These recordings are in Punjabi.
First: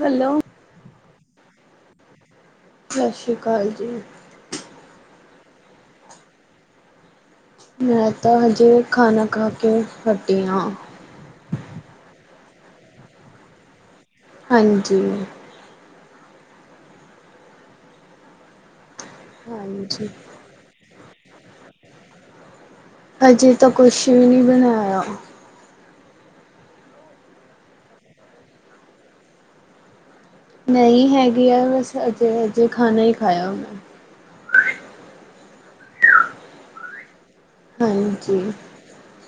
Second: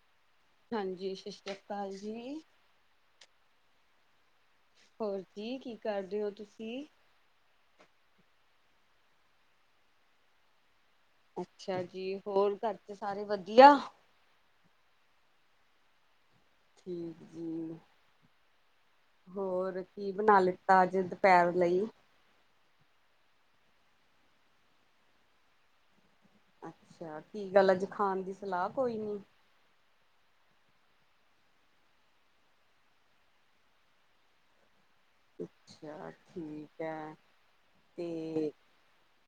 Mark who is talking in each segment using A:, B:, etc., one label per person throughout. A: ਹੈਲੋ
B: ਹਾਂਜੀ, ਸਤਿ ਸ੍ਰੀ ਅਕਾਲ ਜੀ।
A: ਕਾਲ ਜੀ।
B: ਹੋਰ ਜੀ, ਕੀ ਕਰਦੇ ਹੋ ਤੁਸੀਂ?
A: ਮੈਂ ਤਾਂ ਹਜੇ ਖਾਣਾ ਖਾ ਕੇ ਹਟੀ ਹਾਂ।
B: ਅੱਛਾ ਜੀ, ਹੋਰ ਘਰ ਚ ਸਾਰੇ ਵਧੀਆ?
A: ਹਾਂਜੀ।
B: ਠੀਕ ਜੀ, ਹੋਰ
A: ਹਾਂਜੀ
B: ਕੀ ਬਣਾ ਲਿੱਤਾ ਅੱਜ? ਪੈਰ ਲਈ?
A: ਹਜੇ ਤਾਂ ਕੁਛ ਵੀ ਨਹੀਂ ਬਣਾਇਆ।
B: ਅੱਛਾ, ਕੀ ਗੱਲ ਅੱਜ ਖਾਨ ਦੀ ਸਲਾਹ ਕੋਈ ਨੀ?
A: ਨਹੀਂ ਹੈਗੀ ਆ ਬਸ ਅਜੇ-ਅਜੇ ਖਾਣਾ ਹੀ ਖਾਇਆ ਹੁਨੇ।
B: ਅੱਛਾ, ਠੀਕ ਹੈ।
A: ਹਾਂਜੀ
B: ਤੇ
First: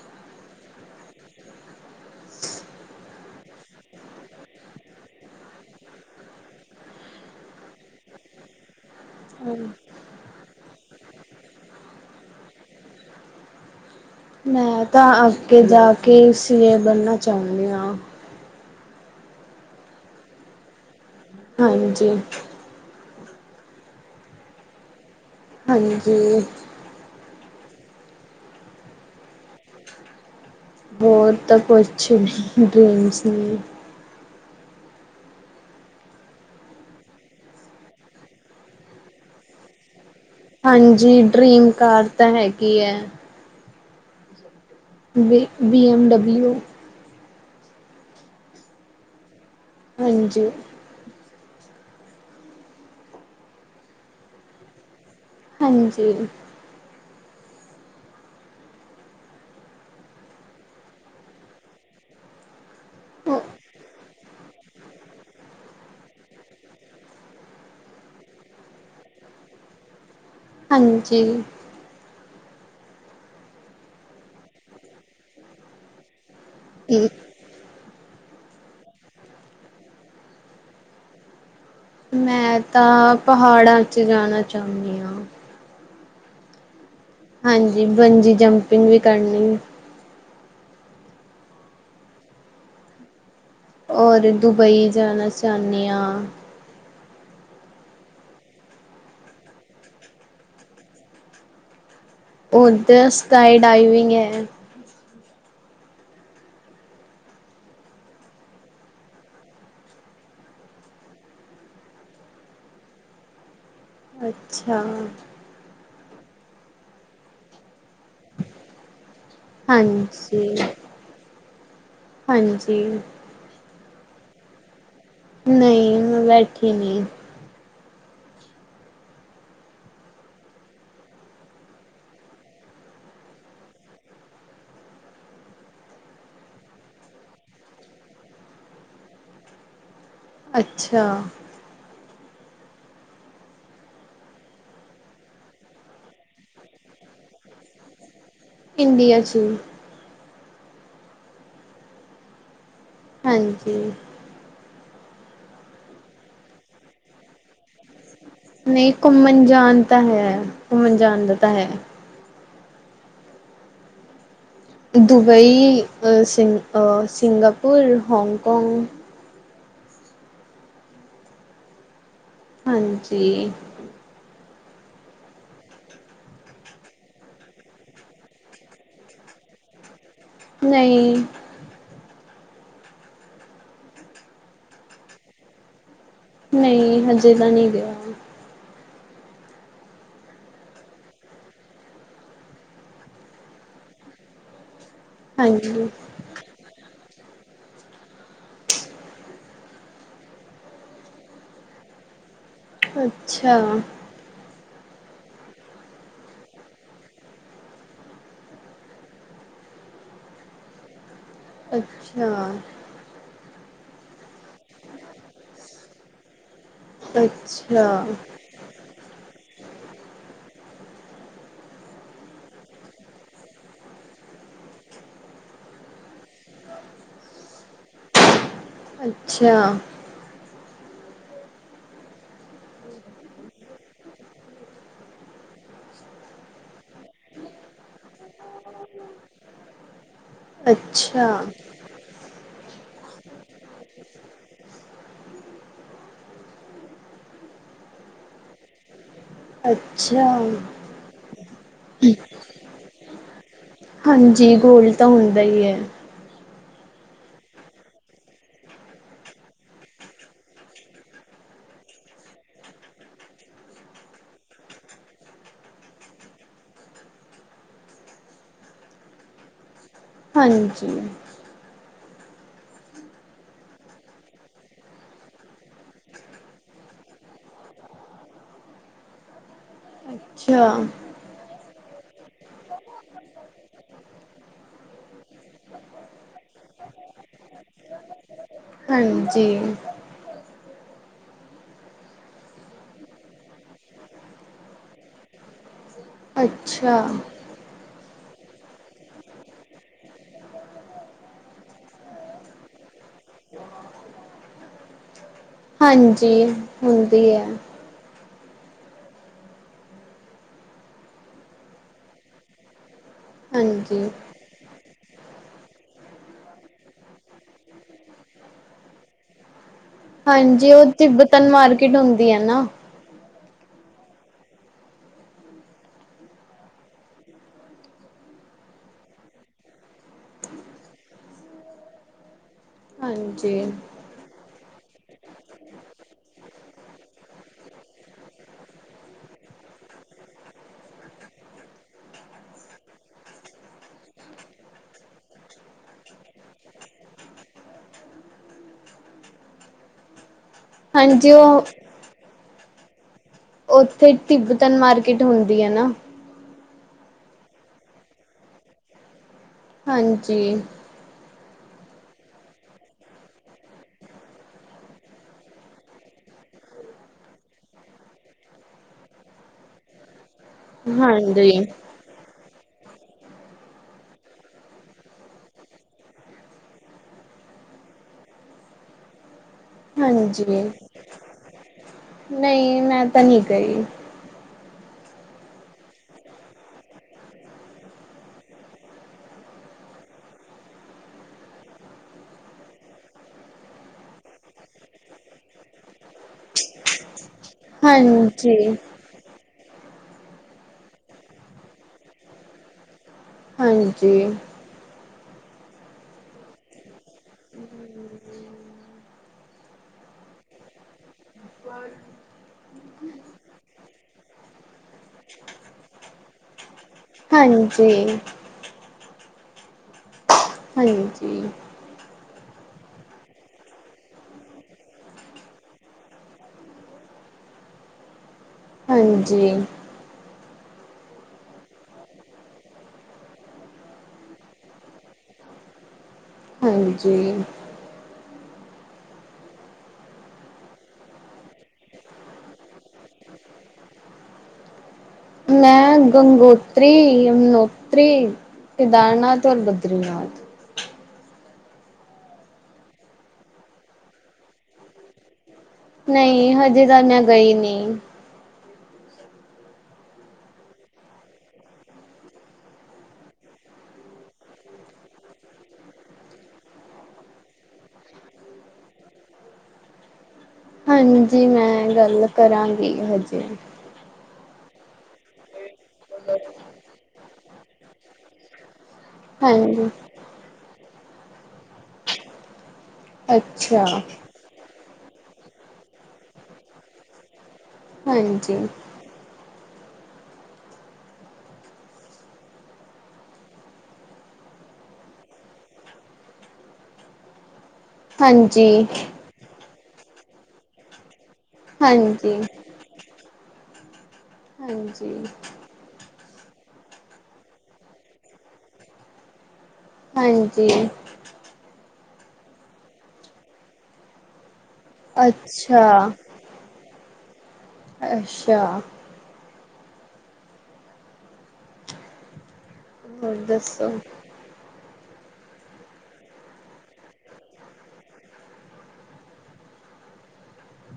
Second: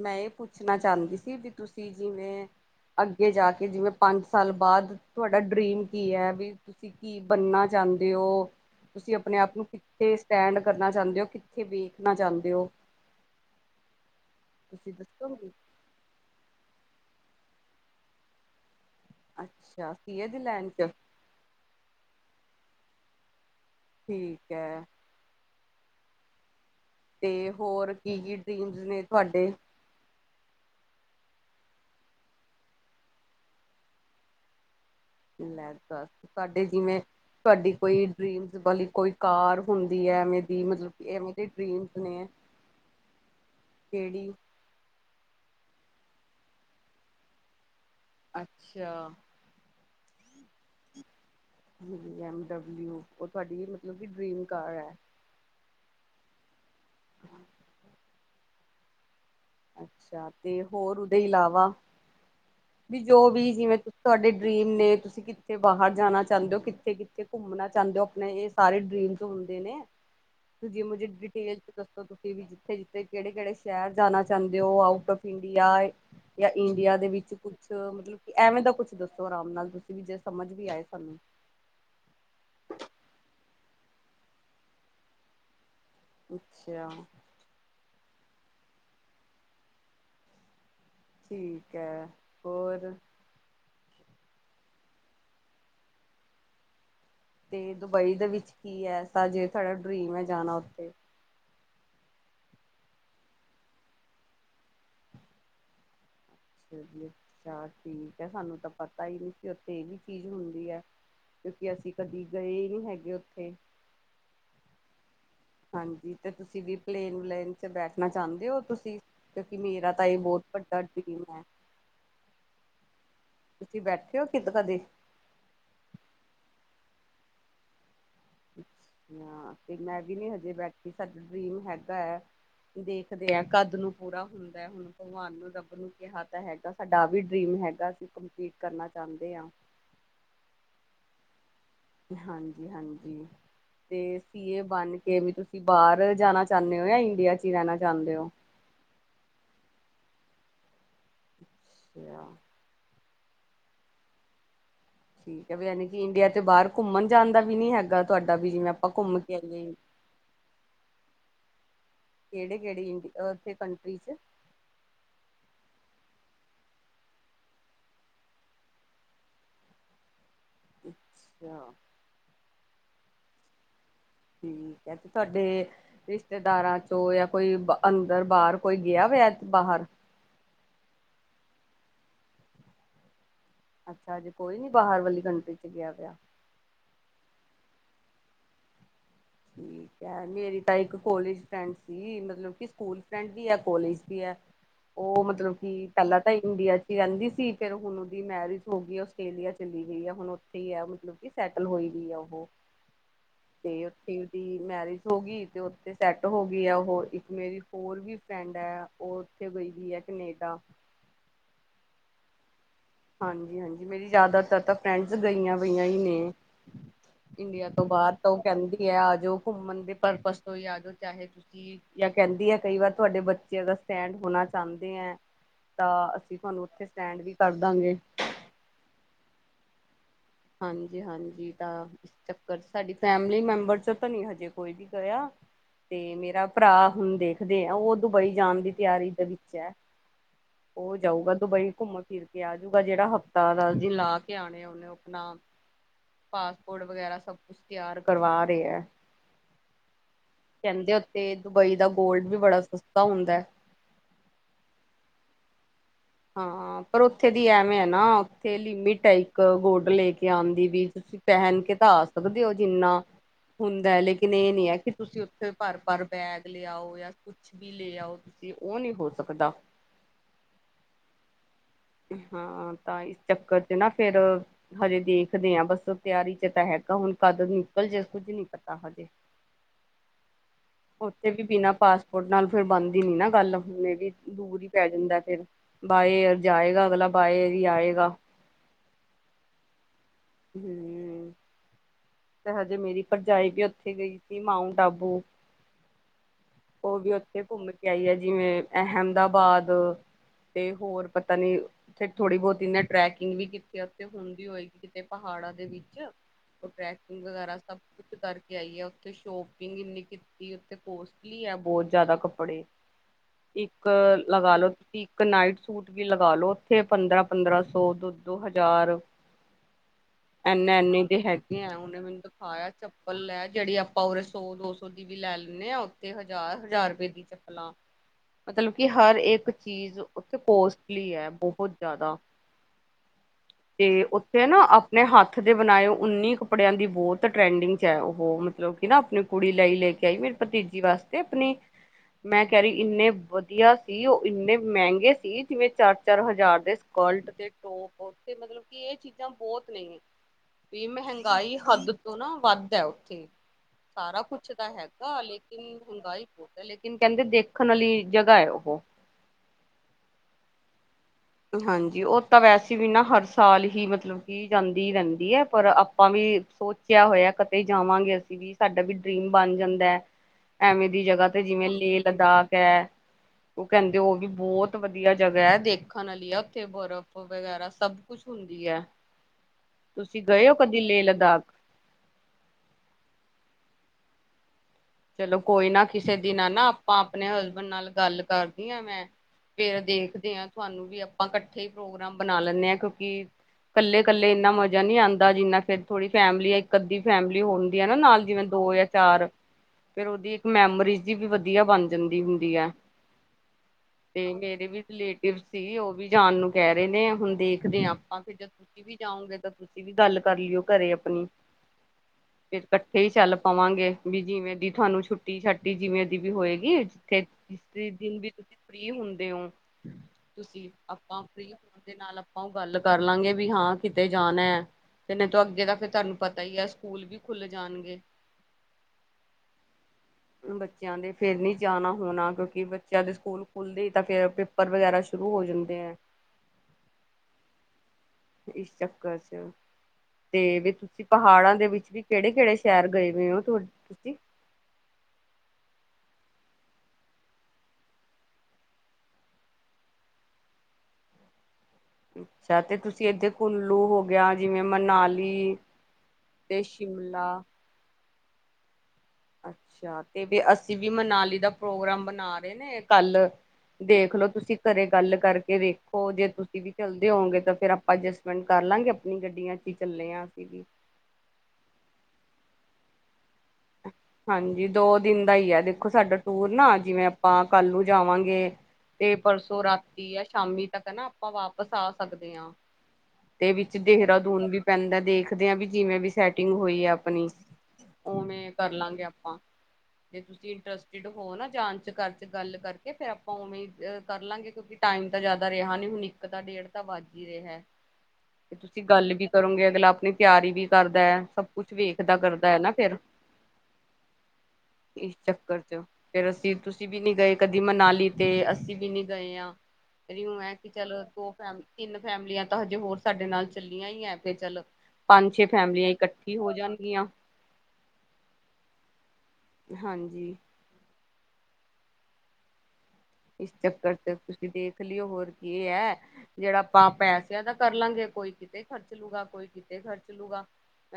B: ਮੈਂ ਏ ਪੁੱਛਣਾ ਚਾਹੁੰਦੀ ਸੀ ਵੀ ਤੁਸੀਂ ਜਿਵੇਂ ਅੱਗੇ ਜਾ ਕੇ ਜਿਵੇਂ ਪੰਜ ਸਾਲ ਬਾਅਦ ਤੁਹਾਡਾ ਡਰੀਮ ਕੀ ਹੈ? ਵੀ ਤੁਸੀਂ ਕੀ ਬਣਨਾ ਚ ਚਾਂਦੇ ਹੋ? ਤੁਸੀਂ ਆਪਣੇ ਆਪ ਨੂੰ ਕਿੱਥੇ ਸਟੈਂਡ ਚਾਹਦੇ ਹੋ? ਕਿੱਥੇ ਵੀ ਵੇਖਣਾ ਚਾਹੁੰਦੇ ਹੋ?
A: ਮੈਂ
B: ਤੁਸੀਂ
A: ਤਾਂ
B: ਦੱਸੋਗੇ?
A: ਆਗੇ ਜਾ ਕੇ ਸੀ ਏ ਬਣਨਾ ਚਾਹੁੰਣੀ ਹਾਂ।
B: ਅੱਛਾ, ਸੀ ਏ ਦੀ ਲਾਈਨ ਚ?
A: ਹਾਂਜੀ।
B: ਠੀਕ ਹੈ।
A: ਹਾਂਜੀ।
B: ਤੇ ਹੋਰ ਕੀ-ਕੀ ਡ੍ਰਰੀਮਸ ਨੇ ਤੁਹਾਡੇ?
A: ਬਹੁਤ ਕੁੱਛ ਡਰੀਮਸ ਨੇ।
B: ਲੈ ਦਸ, ਤੁਹਾਡੇ ਜਿਵੇਂ ਤੁਹਾਡੀ ਕੋਈ ਡ੍ਰੀਮਸ ਵਾਲੀ ਕੋਈ ਕਾਰ ਹੁੰਦੀ ਹੈ। ਐਵੇਂ ਦੀ ਮਤਲਬ ਕਿ
A: ਹਾਂਜੀ!
B: ਐਵੇਂ ਦੇ
A: ਡਰੀਮ
B: ਡਰੀਮਸ
A: ਕਾਰ
B: ਨੇ
A: ਤਾਂ ਹੈਗੀ ਹੈ।
B: ਕਿਹੜੀ?
A: ਬੀ, ਬੀ- ਅਮ-ਡਬਲਯੂ
B: ਅੱਛਾ।
A: ਹੰਜੀ।
B: ਬੀ-ਐਮ- ਡਬਲਯੁ ਉਹ ਤੁਹਾਡੀ ਮਤਲਬ ਕੀ ਡ੍ਰੀਮ ਕਾਰ ਐ।
A: ਹਾਂਜੀ।
B: ਅੱਛਾ। ਤੇ ਹੋਰ ਉਹਦੇ ਇਲਾਵਾ? ਵੀ ਜੋ ਵੀ! ਜਿਵੇਂ ਤੁਹਾਡੇ ਡਰੀਮ ਨੇ। ਤੁਸੀਂ ਕਿੱਥੇ ਬਾਹਰ ਜਾਣਾ ਚਾਹੁੰਦੇ ਹੋ? ਕਿੱਥੇ ਕਿੱਥੇ ਘੁੰਮਣਾ ਚਾਹੁੰਦੇ ਹੋ? ਆਪਣੇ ਇਹ ਸਾਰੇ ਡਰੀਮ ਿੰਗ ਹੁੰਦੇ ਨੇ! [inaudible] ਤੁਸੀ ਮੁਝੇ
A: ਹਾਂਜੀ।
B: ਡਿਟੇਲ ਚ ਦੱਸੋ ਤੁਸੀਂ ਜਿਥੇ ਜਿਥੇ ਕਿਹੜੇ ਕਿਹੜੇ ਸ਼ਹਿਰ ਜਾਣਾ ਚੰਦੇ ਹੌ ਆਊਟ ਆਫ ਇੰਡੀਆ ਜਾਂ ਇੰਡੀਆ ਦੇ ਵਿੱਚ ਕੁਛ ਮਤਲਬ ਐਵੇਂ ਦਾ ਕੁਛ ਦੱਸੋ ਆਰਾਮ ਨਾਲ ਤੁਸੀਂ। ਵੀ ਜੇ ਸਮਝ ਵੀ ਆਏ ਸਾਨੂੰ।
A: ਮੈਂ ਤਾਂ ਪਹਾੜਾਂ ਚ ਆਣਾ ਚਾਹੁਨੀ ਆ।
B: ਅੱਛਾ।
A: ਹਾਂਜੀ, ਬੰਜੀ ਜੰਪਿੰਗ ਵੀ ਕਰਨੀ।
B: ਠੀਕ ਹੈ। ਹੋਰ?
A: ਔਰ ਦੁਬਈ ਜਾਣਾ ਚਾਹਣੀ ਹਾਂ।
B: ਤੇ ਦੁਬਈ ਦੇ ਵਿੱਚ ਕੀ ਏ ਐਸਾ ਜੇ ਤੁਹਾਡਾ ਡਰੀਮ ਹੈ ਜਾਣਾ ਉੱਥੇ।
A: ਉੱਧਰ ਸਕਾਈ ਡਾਈਵਿੰਗ ਐ।
B: ਤਾਂ ਠੀਕ ਐ। ਸਾਨੂੰ ਤਾਂ ਪਤਾ ਹੀ ਨਹੀਂ ਸੀ। ਉੱਥੇ ਇਹ ਵੀ ਚੀਜ਼ ਹੁੰਦੀ ਐ। ਕਿਉਕੀ ਅਸੀਂ ਕਦੀ ਗਏ ਹੀ ਨਹੀਂ ਹੈਗੇ ਉੱਥੇ।
A: ਅੱਛਾ।
B: ਹਾਂਜੀ ਤੇ ਤੁਸੀਂ ਵੀ ਪਲੇਨ ਵਲੇਨ ਚ ਬੈਠ ਨਾ ਚਾਹੁੰਦੇ ਹੋ ਤੁਸੀਂ ਕਿਉਂਕਿ ਮੇਰਾ ਤਾਂ ਇਹ ਬਹੁਤ
A: ਹਾਂਜੀ,
B: ਵੱਡਾ ਡਰੀਮ ਐ।
A: ਹਾਂਜੀ।
B: ਤੁਸੀਂ ਬੈਠੇ ਹੋ ਕਿਤ ਕਦੇ?
A: ਨਈ, ਮੈਂ ਬੈਠੀ ਨੀ।
B: ਅੱਛਾ ਤੇ ਮੈਂ ਵੀ ਨੀ ਹਜੇ ਬੈਠੀ ਸਾਡਾ ਡਰੀਮ ਹੈਗਾ ਐ। ਦੇਖਦੇ ਆ ਕਦ ਨੂੰ ਪੂਰਾ ਹੁੰਦਾ। ਹੁਣ ਭਗਵਾਨ ਨੂੰ ਰੱਬ ਨੂੰ ਕਿਹਾ ਤਾਂ ਹੈਗਾ ਸਾਡਾ ਆ ਵੀ ਡਰੀਮ ਹੈਗਾ। ਅਸੀਂ ਕੰਪਲੀਟ ਕਰਨਾ ਚਾਦੇ ਆਂ।
A: ਅੱਛਾ।
B: ਹਾਂਜੀ, ਹਾਂਜੀ। ਤੇ ਸੀਏ ਬਣ ਕੇ ਵੀ ਤੁਸੀਂ ਬਾਹਰ ਜਾਣਾ ਚਾਹੁੰਦੇ ਹੋ ਜਾਂ ਇੰਡੀਆ ਚ ਹੀ ਰਹਿਣਾ ਚਾਹੁੰਦੇ ਹੋ।
A: ਇੰਡੀਆ ਚ।
B: ਅੱਛਾ। [inaudible]
A: ਹਾਂਜੀ।
B: ਠੀਕ ਹੈ ਵੀ ਯਾਨੀ ਕਿ ਇੰਡੀਆ ਤੋਂ ਬਾਹਰ ਘੁੰਮਣ ਜਾਣ ਦਾ ਵੀ ਨੀ ਹੈਗਾ। ਤੁਹਾਡਾ ਵੀ ਜਿਵੇਂ ਆਪਾਂ
A: ਨਹੀਂ
B: ਘੁੰਮ ਕੇ
A: ਘੁੰਮਣ
B: ਆਈਏ।
A: ਜਾਣ ਤਾਂ ਹੈ ਘੁੰਮਣ ਜਾਣ ਦਾ ਤਾਂ ਹੈ।
B: ਕਿਹੜੇ ਕਿਹੜੇ ਇੰਡੀ ਅ ਥੇ ਕੰਟਰੀ ਚ?
A: ਦੁਬਈ, ਅ ਸਿੰਘ ਅ, ਸਿੰਗਾਪੁਰ, ਹੋਂਗਕੋਂਗ।
B: ਅੱਛਾ।
A: ਹਾਂਜੀ।
B: ਠੀਕ ਐ ਤੇ ਤੁਹਾਡੇ ਰਿਸ਼ਤੇਦਾਰਾਂ ਚੋਂ ਯਾ ਕੋਈ ਅੰਦਰ ਬਾਹਰ ਕੋਈ ਗਿਆ ਹੋਇਆ? ਬਾਹਰ।
A: ਨਈ।
B: ਅੱਛਾ, ਅਜੇ ਕੋਈ ਨੀ ਬਾਹਰ ਵਾਲੀ ਕੰਟਰੀ ਚ ਗਿਆ ਹੋਇਆ।
A: ਨਈ, ਹਜੇ ਤਾਂ ਨਈ ਗਿਆ।
B: ਹੂੰ। [inaudible] ਮੇਰੀ ਤਾਂ ਇੱਕ ਕੋਲੇਜ ਫਰੈਂਡ ਸੀ ਮਤਲਬ ਕਿ ਸਕੂਲ ਫਰੈਂਡ ਵੀ ਐ ਕੋਲੇਜ ਵੀ ਐ। ਉਹ ਮਤਲਬ ਕਿ
A: ਹਾਂਜੀ,
B: ਪਹਿਲਾਂ ਤਾਂ ਇੰਡੀਆ ਚ ਰਹਿੰਦੀ ਸੀ, ਫੇਰ ਹੁਣ ਉਹਦੀ ਮੈਰਿਜ ਹੋ ਗਈ, ਆਸਟ੍ਰੇਲੀਆ ਚਲੀ ਗਈ ਹੈ, ਹੁਣ ਉੱਥੇ ਈ ਹੈ ਮਤਲਬ ਕਿ ਸੈਟਲ ਹੋਈ। ਜਿਹੜੀ ਆ ਉਹ।
A: ਅੱਛਾ।
B: ਦੀ ਮੈਰਿਜ ਹੋ ਗਈ ਤੇ ਉੱਥੇ ਸੈਟ ਹੋ ਗਈ ਐ ਉਹ ਇੱਕ ਮੇਰੀ ਹੋਰ ਵੀ ਫਰੈਂਡ ਐ ਉਹ। ਉੱਥੇ ਗਈ ਵੀ ਹੈ ਕਨੇਡਾ।
A: ਅੱਛਾ।
B: ਹਾਂਜੀ-ਹਾਂਜੀ, ਮੇਰੀ ਜ਼ਿਆਦਾਤਰ ਤਾਂ ਫਰੈਂਡਸ ਗਈਆਂ ਵਈਆਂ ਨੇ। ਇੰਡੀਆ ਤੋਂ
A: ਅੱਛਾ।
B: ਬਾਹਰ ਤਾਂ ਉਹ ਕਹਿੰਦੀ ਹੈ ਆ ਜੋ ਘੁੰਮਣ ਦੇ ਪਰਪਸ ਯਾਦ ਹੋ ਚਾਹੇ ਤੁਸੀਂ ਜਾਂ ਕਹਿੰਦੀ ਆ ਕਈ ਵਾਰ ਤੁਹਾਡੇ ਬੱਚਿਆਂ ਦਾ ਸਟੈਂਡ ਹੋਣਾ ਚਾਹੁਦੇ ਐ। ਤਾਂ ਅਸੀਂ ਤੁਹਾਨੂੰ ਉੱਥੇ ਸਟੈਂਡ ਵੀ ਕਰਦਾਂਗੇ।
A: ਅੱਛਾ।
B: ਹਾਂਜੀ, ਹਾਂਜੀ, ਤਾਂ ਇਸ ਚੱਕਰ ਚ ਸਾਡੀ ਫੈਮਲੀ ਮੈਂਬਰ ਚ ਤਾਂ ਨ ਹਜੇ ਕੋਈ ਵੀ ਗਿਆ। ਤੇ ਮੇਰਾ ਭਰਾ ਹੁਣ ਦੇਖਦੇ ਆ ਉਹ ਦੁਬਈ ਜਾਣ ਦੀ ਤਿਆਰੀ ਦੇ ਵਿੱਚ ਹੈ। ਔ ਜਾਉਗਾ
A: ਅੱਛਾ,
B: ਦੁਬਈ ਘੁੰਮ ਫਿਰ ਕੇ ਆਉਗਾ ਜਿਹੜਾ ਹਫਤਾ ਨਾਲ ਜੀ ਲਾ ਕੇ ਆਣੇ। ਨਾ, ਪਾਸਪੋਟ ਵਗੈਰਾ ਸਭ ਕੁਝ ਤਿਆਰ ਕਰਵਾ ਰਿਆ।
A: ਅੱਛਾ।
B: ਕਹਿੰਦੇ ਉਥੇ ਦੁਬਈ ਦਾ ਗੋਲਡ ਵੀ ਬੜਾ ਸਸਤਾ ਹੁੰਦਾ।
A: ਹਾਂਜੀ ਗੋਲਡ ਤਾਂ ਹੁੰਦਾ ਐ।
B: ਹਾਂ, ਪਰ ਉੱਥੇ ਦੀ ਐਵੇਂ ਐ ਨਾ ਉਥੇ ਟਾਈਪ ਲੇਕੇ ਆਦੀ ਤੀ, ਆ ਸਕਦੇ ਹੋ ਜਿੰਨਾ, ਹੁੰਦਾ ਲੇਕਿਨ ਇਹ ਨਹੀਂ ਹੈ ਕਿ ਤੁਸੀਂ ਉੱਥੇ ਭਰ-ਭਰ ਬੈਨ ਲਿਆਓ ਜਾਂ ਉਹ ਨਹੀਂ ਹੋ ਸਕਦਾ।
A: ਹਾਂਜੀ,
B: ਤਾ ਚੱਕਰ ਸੀ ਨਾ ਫਿਰ ਹਜੇ ਦੇਖਦੇ ਆਂ ਬਸੋ ਤਿਆਰੀ ਚ ਤਾਂ, ਬਸ ਤੁਸੀ ਨਿਕਲੇ ਜਾਓ ਕੁਛ ਨਹੀਂ ਪਤਾ ਹਜੇ,
A: ਅੱਛਾ,
B: ਉੱਥੇ ਵੀ ਬਿਨਾਂ ਪਾਸ, ਨਾਲ ਫਿਰ ਬਣਦੀ ਨਹੀਂ ਨਾ ਗੱਲ ਮੇਰੀ ਪੈ ਜਾਂਦਾ ਫਿਰ ਬਾਏ, ਆਏਗਾ ਅਗਲਾ ਬਾਏ ਜੀ ਆਏਗਾ।
A: ਹਾਂਜੀ,
B: ਹੂੰ, ਤੇ ਹਜੇ ਮੇਰੀ ਭਰਜਾਈ ਵੀ ਉੱਥੇ ਗਈ ਸੀ ਮਾਊਂਟ ਆਪੋ,
A: ਅੱਛਾ।
B: ਉਹ ਵੀ ਓਹਦੇ ਗੁੰਮ ਕੇ ਆਈ ਏ ਹੈ। ਕਿਵੇਂ ਅਹਿਮਦਾਬਾਦ ਤੇ ਹੋਰ ਪਤਾ ਨਹੀਂ ਸਿਰਫ ਥੋੜੀ ਬਹੁਤੀ ਨ ਬਰੈਕਿੰਗ ਵੀ ਕੀਤੀ ਹੋਈ ਤੇ,
A: ਹਾਂਜੀ, ਹੁੰਦੀ ਹੈ,
B: ਵਗੈਰਾ ਸਭ ਕੁ ਕਰਕੇ ਆਈ ਆ ਉੱਤੇ ਸ਼ੋਪਿੰਗ ਕੀਤੀ ਉੱਤੇ ਪੋਸਟ ਨਹੀਂ ਐ ਬਹੁਤ ਜਿਆਦਾ। ਇੱਕ
A: ਹਾਂਜੀ।
B: ਲਗਾ ਲਓ ਤੁਸੀਂ, ਕਨਾਡ ਸੂਟ ਵੀ ਲਗਾ ਲਓ ਉੱਥੇ ਪੰਦਰਾ-ਪੰਦਰਾ ਸੋ ਪੰਚੀ ਹਜਾਰ,
A: ਹਾਂਜੀ ਉਥੇ ਵਤਨ ਮਾਰਕੀਟ,
B: ਮੈਨੂੰ
A: ਹੁੰਦੀ ਹੈ ਨਾ।
B: ਦਿਖਾਇਆ ਚੰਬਲ ਲੈ, ਜਿਹੜੀ ਆਪਾਂ ਉਹ ਰਸੂ ਦੋਸੋ ਦੀ ਵੀ ਲੈ ਲੈਦੇ ਆ ਉੱਤੇ ਹਜ਼ਾਰ ਹਜਾਰ ਰੁਪਏ ਦੀ ਲਾ, ਮਤਲਬ ਕਿ ਹਰ ਇਕ ਚੀਜ਼ ਉਥੇ ਕੋਸਟਲੀ ਐ ਬਹੁਤ ਜਿਆਦਾ,
A: ਹਾਂਜੀ
B: ਤੇ ਉੱਤੇ ਨਾ ਆਪਣੇ ਹੱਥ ਦੇ ਬਣਾਏ ਉਨੀ, ਫੜਿਆਂ ਦੀ ਬਹੁਤ ਟਰੈਂਡਿੰਗ ਚ ਐ ਉਹ ਮਤਲਬ ਕਿ ਨਾ ਆਪਣੀ ਕੁੜੀ ਲਈ ਲੈ ਕੇ ਆਈ ਫਿਰ ਭਤੀਜੀ ਵਾਸਤੇ ਆਪਣੇ ਮੈਂ ਕਹਿ ਰਹੀ ਇੰਨੇ ਵਧੀਆ ਸੀ ਉਹ ਇੰਨੇ ਮਹਿੰਗੇ ਸੀ ਜਿਵੇਂ ਚਾਰ-ਚਾਰ ਹਜ਼ਾਰ ਦੇ, ਫਾਲਟ ਦੇ ਮਤਲਬ ਕਿ ਇਹ ਚੀਜ਼ਾਂ ਬਹੁਤ ਨੇ, ਵੀ
A: ਹਾਂਜੀ
B: ਮਹਿੰਗਾਈ
A: ਉਹ
B: ਹੱਦ ਤੋਂ ਨਾ ਵੱਧ ਐ ਉਥੇ
A: ਉੱਥੇ
B: ਸਾਰਾ ਕੁਛ ਤਾਂ
A: ਤਿੱਬਤਨ
B: ਹੈਗਾ
A: ਮਾਰਕੀਟ ਹੁੰਦੀ ਹੈ
B: ਲੇਕਿਨ
A: ਨਾ
B: ਚੰਗਾਈ ਲੇਕਿਨ ਕਹਿੰਦੇ ਦੇਖਣ ਵਾਲੀ ਜਗ੍ਹਾ ਐ ਉਹ
A: ਹਾਂਜੀ,
B: ਹਾਂਜੀ ਉਹ ਤਾਂ ਵੈਸੇ ਵੀ ਨਾ ਹਰ ਸਾਲ ਹੀ ਮਤਲਬ ਕੀ ਜਾਂਦੀ ਰਹਿੰਦੀ ਹ ਪਰ ਆਪਾਂ ਵੀ ਸੋਚਿਆ ਹੋਇਆ ਕਦੇ ਜਾਵਾਂਗੇ ਅਸੀਂ ਵੀ ਸਾਡਾ ਵੀ ਡਰੀਮ ਬਣ ਜਾਂਦਾ। ਐਵੇਂ ਦੀ ਜਗ੍ਹਾ ਤੇ
A: ਹਾਂਜੀ
B: ਜਿਵੇਂ ਲੇ ਲਗਾ। ਉਹ ਕਹਿੰਦੇ ਹੋ ਗਈ ਬਹੁਤ ਵਧੀਆ ਜਗਹਾ ਹ ਦੇਖ ੱਖਣੀ ਆ ਉੱਥੇ ਬਰਫ਼ ਵਗੈਰਾ ਸਭ ਕੁਛ ਹੁੰਦੀ ਹੈ। ਤੁਸੀਂ
A: ਹਾਂਜੀ
B: ਗਏ ਹੋ ਕਦੀ ਲੇਹ ਲਦਾਖ
A: ਨਹੀਂ ਮੈਂ ਤਾਂ ਨਹੀਂ ਕਹੀ।
B: ਚਲੋ ਕੋਈ ਨਾ ਕਿਸੇ ਦੀ ਨਾ ਨਾ ਆਪਾਂ ਆਪਣੇ ਹਸਬੈਂਡ ਨਾਲ ਗੱਲ ਕਰਦੀ ਆ ਮੈਂ। ਫਿਰ ਦੇਖਦੇ ਆਂ ਤੁਹਾਨੂੰ ਵੀ ਆਪਾਂ ਇਕੱਠੇ ਪ੍ਰੋਗਰਾਮ ਬਣਾ ਲੈਦੇ ਆ ਕਿਉਂਕਿ ਕੱਲੇ ਕੱਲੇ ਇੰਨਾ ਮਜ਼ਾ ਨਹੀਂ ਆਉਂਦਾ ਜਿੰਨਾ ਚਿਰ ਥੋੜੀ ਫੈਮਲੀ ਇੱਕ ਅੱਧੀ ਫੈਮਲੀ। ਜੋ ਹੁੰਦੀ ਹ ਨਾ ਨਾਲ ਜਿਵੇਂ
A: ਹਾਂਜੀ
B: ਦੋ ਜਾਂ ਚਾਰ ਵਿਰੋਧੀ ਇੱਕ ਮੈਂਬਰੀ ਸੀ ਵੀ ਵਧੀਆ ਬਣ ਜਾਂਦੀ ਹੁੰਦੀ।
A: ਹਾਂਜੀ
B: ਤੇ ਮੇਰੇ ਵੀ ਸਲੇਟੀ ਫ ਸੀ ਉਹ ਵੀ ਜਾਣ ਨੂੰ ਕਹਿ ਰਹੇ ਨੇ ਹੁਣ ਦੇਖਦੇ ਹਾਂ ਆਪਾਂ ਫ ਜਦ ਤੁਸੀਂ ਵੀ ਜਾਓਗੇ ਤਾਂ ਤੁਸੀਂ ਵੀ ਗੱਲ ਕਰ ਲਿਓ ਘਰੇ ਆਪਣੀ ਤੇ ਇਕੱਠੇ ਚੱਲ ਪਾਵਾਂਗੇ ਵੀ ਜਿਵੇਂ ਤੁਹਾਨੂੰ ਛੁੱਟੀ ਛਾਟੀ, ਜਿਵੇਂ ਦੀ ਵੀ ਹੋਏਗੀ, ਤੇ [inaudible]
A: ਹਾਂਜੀ
B: ਤੇ ਔ, ਤੁਸੀਂ ਪਾਂ
A: ਹਾਂਜੀ
B: ਫ੍ਰੀ ਹੋਣ ਦੇ ਨਾਲ ਔ ਗੱਲ ਕਰ ਲਾਂਗੇ ਵੀ, ਹਾਂ, ਕਿਤੇ ਜਾਣਾ। ਤੇ ਨਹੀਂ ਤੋਂ, ਅੱਗੇ ਤਾਂ ਫਿਰ ਤੁਹਾਨੂੰ ਪਤਾ ਹੀ ਆ, ਸਕੂਲ ਵੀ ਖੁੱਲ ਜਾਣਗੇ।
A: ਹਾਂਜੀ,
B: ਬੱਚਿਆਂ ਦੇ ਫੇਰ ਨੀ ਜਾਣਾ ਹੋਣਾ, ਕਿਉਂਕਿ ਬੱਚਿਆਂ ਦੇ ਸਕੂਲ ਖੁੱਲਦੇ, ਤਾਂ ਫੇਰ ਪੇਪਰ ਵਗੈਰਾ, ਸ਼ੁਰੂ ਹੋ ਜਾਂਦੇ ਐ
A: ਹਂਜੀ।
B: ਇਸ ਚੱਕਰ ਚ ਤੇ ਵਿਚ, ਤੁਸੀਂ ਪਹਾੜਾਂ ਦੇ ਵਿੱਚ ਵੀ ਕਿਹੜੇ ਕਿਹੜੇ ਸ਼ੈਰ ਗਏ ਹੋਏ ਹੋ? ਤੁਸੀਂ?
A: ਮੈਂ ਗੰਗੋਤਰੀ, ਯਮੁਨੋਤਰੀ, ਕੇਦਾਰਨਾਥ ਔਰ ਬਦਰੀਨਾਥ।
B: ਅੱਛਾ, ਤੇ ਤੁਸੀਂ ਇੱਥੇ ਕੁੱਲੂ ਹੋ ਗਿਆ, ਜਿਵੇਂ ਮਨਾਲੀ
A: ਨਹੀਂ,
B: ਤੇ
A: ਹਜੇ ਤਾਂ ਮੈਂ
B: ਸ਼ਿਮਲਾ
A: ਗਈ ਨਹੀਂ।
B: ਅੱਛਾ ਤੇ ਵੇ ਅਸੀਂ ਵੀ ਮਨਾਲੀ ਦਾ ਪ੍ਰੋਗਰਾਮ ਬਣਾ ਰਹੇ ਨੇ, ਕੱਲ ਦੇਖਲੋ ਤੁਸੀਂ, ਘਰੇ ਗੱਲ ਕਰਕੇ, ਵੇਖੋ ਜੇ ਤੁਸੀਂ ਵੀ ਚੱਲਦੇ ਹੋਂਗੇ ਤਾਂ ਫਿਰ ਅਪਾਂ ਅਜਸਟਮੈਂਟ ਕਰ ਲਾਂਗੇ, ਆਪਣੀ ਗੱਡੀਆਂ ਚ ਹੀ ਚੱਲੇ ਹਾਂ ਅਸੀਂ ਵੀ
A: ਹਂਜੀ, ਮੈਂ ਗੱਲ ਕਰਾਂਗੀ ਹਜੇ। ਵਧੀਆ
B: ਹਂਜੀ, ਦੋ ਦਿਨ ਦਾ ਹੀ ਹੈ, ਦੇਖੋ ਸਾਡਾ ਟੂਰ ਨਾ, ਜਿਵੇਂ ਅਪਾਂ ਕੱਲ ਨੂੰ ਜਾਵਾਂਗੇ ਤੇ ਪਰਸੋਂ
A: ਹਾਂਜੀ
B: ਰਾਤੀ ਯਾ ਸ਼ਾਮੀ ਤੱਕ ਨਾ, ਆਪਾਂ ਵਾਪਸ ਆ ਸਕਦੇ ਹਾਂ। ਤੇ ਵਿੱਚ
A: ਅੱਛਾ
B: ਦੇਹਰਾਦੂਨ ਵੀ ਪੈਂਦਾ। ਦੇਖਦੇ ਆ ਵੀ, ਜਿਵੇਂ ਵੀ ਸੈਟਿੰਗ ਹੋਈ ਆ ਆਪਣੀ। ਉਵੇਂ
A: ਹਂਜੀ।
B: ਕਰ ਲਾਂਗੇ ਅਪਾਂ। ਜੇ ਤੁਸੀਂ ਇੰਟਰਸਟਡ ਹੋ ਨਾ, ਜਾਣ ਚ ਘਰ ਚ ਗੱਲ ਕਰਕੇ, ਫੇਰ ਅਪਾਂ ਉਵੇਂ ਕਰ ਲਾਂਗੇ। ਟਾਈਮ ਤਾਂ ਜਿਆਦਾ ਰੇਹਾ ਨੀ। ਹੁਣ ਇੱਕ ਤਾਂ ਡੇਢ ਤਾਂ ਵੱਜ ਹੀ ਰੇਹਾ।
A: ਹਾਂਜੀ,
B: ਗੱਲ ਵੀ ਕਰੋਂਗੇ। ਅਗਲਾ ਆਪਣੀ ਤਿਆਰੀ ਵੀ ਕਰਦਾ ਹੈ ਕੁਛ ਵੇਖਦਾ,
A: ਹਾਂਜੀ,
B: ਕਰਦਾ ਹੈ ਨਾ, ਫਿਰ
A: ਹਾਂਜੀ,
B: ਇਸ ਚੱਕਰ ਚ। ਫਿਰ ਅਸੀ, ਤੁਸੀ ਵੀ ਨਹੀਂ ਗਏ ਕਦੀ ਮਨਾਲੀ, ਤੇ ਅਸੀ ਵੀ ਨੀ ਗਏਆਂ। ਮੈਨੂੰ ਇਹ ਹ ਕਿ
A: ਹਾਂਜੀ,
B: ਚਲੋ ਇੱਕ ਜਾਂ ਦੋ ਤਿੰਨ ਫੈਮਲੀ ਆ ਫੈਮਲੀਆਂ ਤਾਂ ਹਜੇ ਹੋਰ ਸਾਡੇ ਨਾਲ ਚੱਲੀਆਂ ਹੀ ਹੈ, ਤੇ ਚੱਲ ਪੰਜ, ਛੇ
A: ਅੱਛਾ,
B: ਫੈਮਲੀਆਂ ਇਕੱਠੀ ਹੋ ਜਾਣਗੀਆਂ
A: ਅੱਛਾ।
B: ਹਾਂਜੀ।
A: ਹੋਰ
B: ਇਸ
A: ਦੱਸੋ?
B: ਚੱਕਰ ਚ ਤੁਸੀਂ ਦੇਖ ਦੇਖ ਲਓ ਹੋਰ ਕੀ ਹੈ। ਜਿਹੜਾ ਅਪਾਂ ਪੈਸੇਆ ਦਾ ਕਰ ਲਾਂਗੇ। ਕੋਈ ਕਿਤੇ ਖਰਚ ਲੂਗਾ, ਕੋਈ ਕਿਤੇ ਖਰਚਲੂਗਾ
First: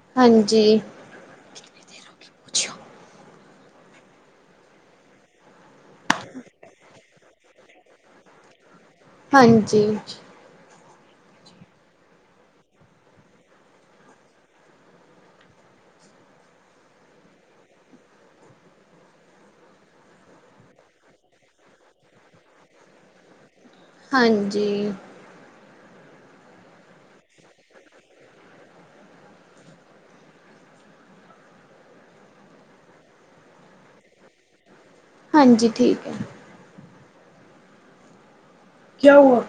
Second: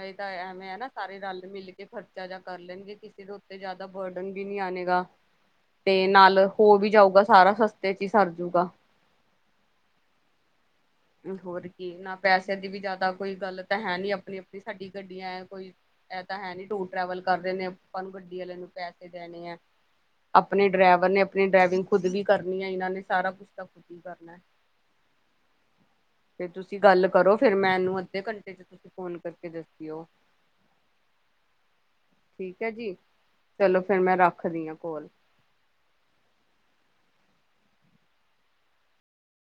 B: ਇਹ ਤਾਂ ਐਵੇ‌ ਹੈ
A: ਹਾਂਜੀ,
B: ਨਾ, ਸਾਰੇ ਰਲ ਮਿਲ ਕੇ ਖਰਚਾ ਜਾ ਕਰ ਲੈਣਗੇ ਕਿਸੇ ਉੱਤੇ ਜਾਦਾ ਬਰਡਨ ਵੀ ਨੀ ਆਣੇਗਾ, ਤੇ ਨਾਲ ਹੋ ਵੀ ਜਾਊ ਸਾਰਾ ਸਸਤੇ ਚ ਹੀ ਸਰਜੂਗਾ
A: ਹਾਂਜੀ।
B: ਹੋਰ ਕੀ, ਨਾ ਪੈਸੇ ਦੀ ਵੀ ਜ਼ਿਆਦਾ ਕੋਈ ਗੱਲ ਤਾਂ ਹੈ ਨੀ ਅਪਨੀ ਅਪਨੀ ਸਾਡੀ ਗੱਡੀਆਂ ਐ ਕੋਈ ਇਹ ਤਾਂ ਹੈ ਨੀ ਟੂਰ ਟਰੈਵਲ ਕਰ ਰਹੇ ਨੇ, ਅਪਾਂ ਨੂੰ ਗੱਡੀ ਅਲੇ ਨੂੰ ਪੈਸੇ ਦੇਣੇ ਐ। ਅਪਨੇ ਡਰਾਈਵਰ ਨੇ ਅਪਣੀ ਡਰਾਈਵਿੰਗ ਖੁੱਦ ਵੀ ਕਰਨੀ ਐ, ਇਹਨਾਂ ਨੇ ਸਾਰਾ ਕੁਛ ਤਾਂ ਹੀ ਕਰਨਾ
A: ਹਾਂਜੀ।
B: ਤੇ ਤੁਸੀਂ ਗੱਲ ਕਰੋ ਫਿਰ ਮੈਂਨੂੰ ਅੱਧੇ ਘੰਟੇ ਚ ਤੁਸੀਂ ਫ਼ੋਨ ਕਰਕੇ ਦਸੀਓ। ਠੀਕ ਹੈ ਜੀ, ਚਲੋ ਫਿਰ ਮੈਂ ਰੱਖਦੀ ਹ ਕੋਲ।
A: ਹਂਜੀ, ਠੀਕ ਹੈ। [unintelligible] ਕਿਆ ਹੋਆ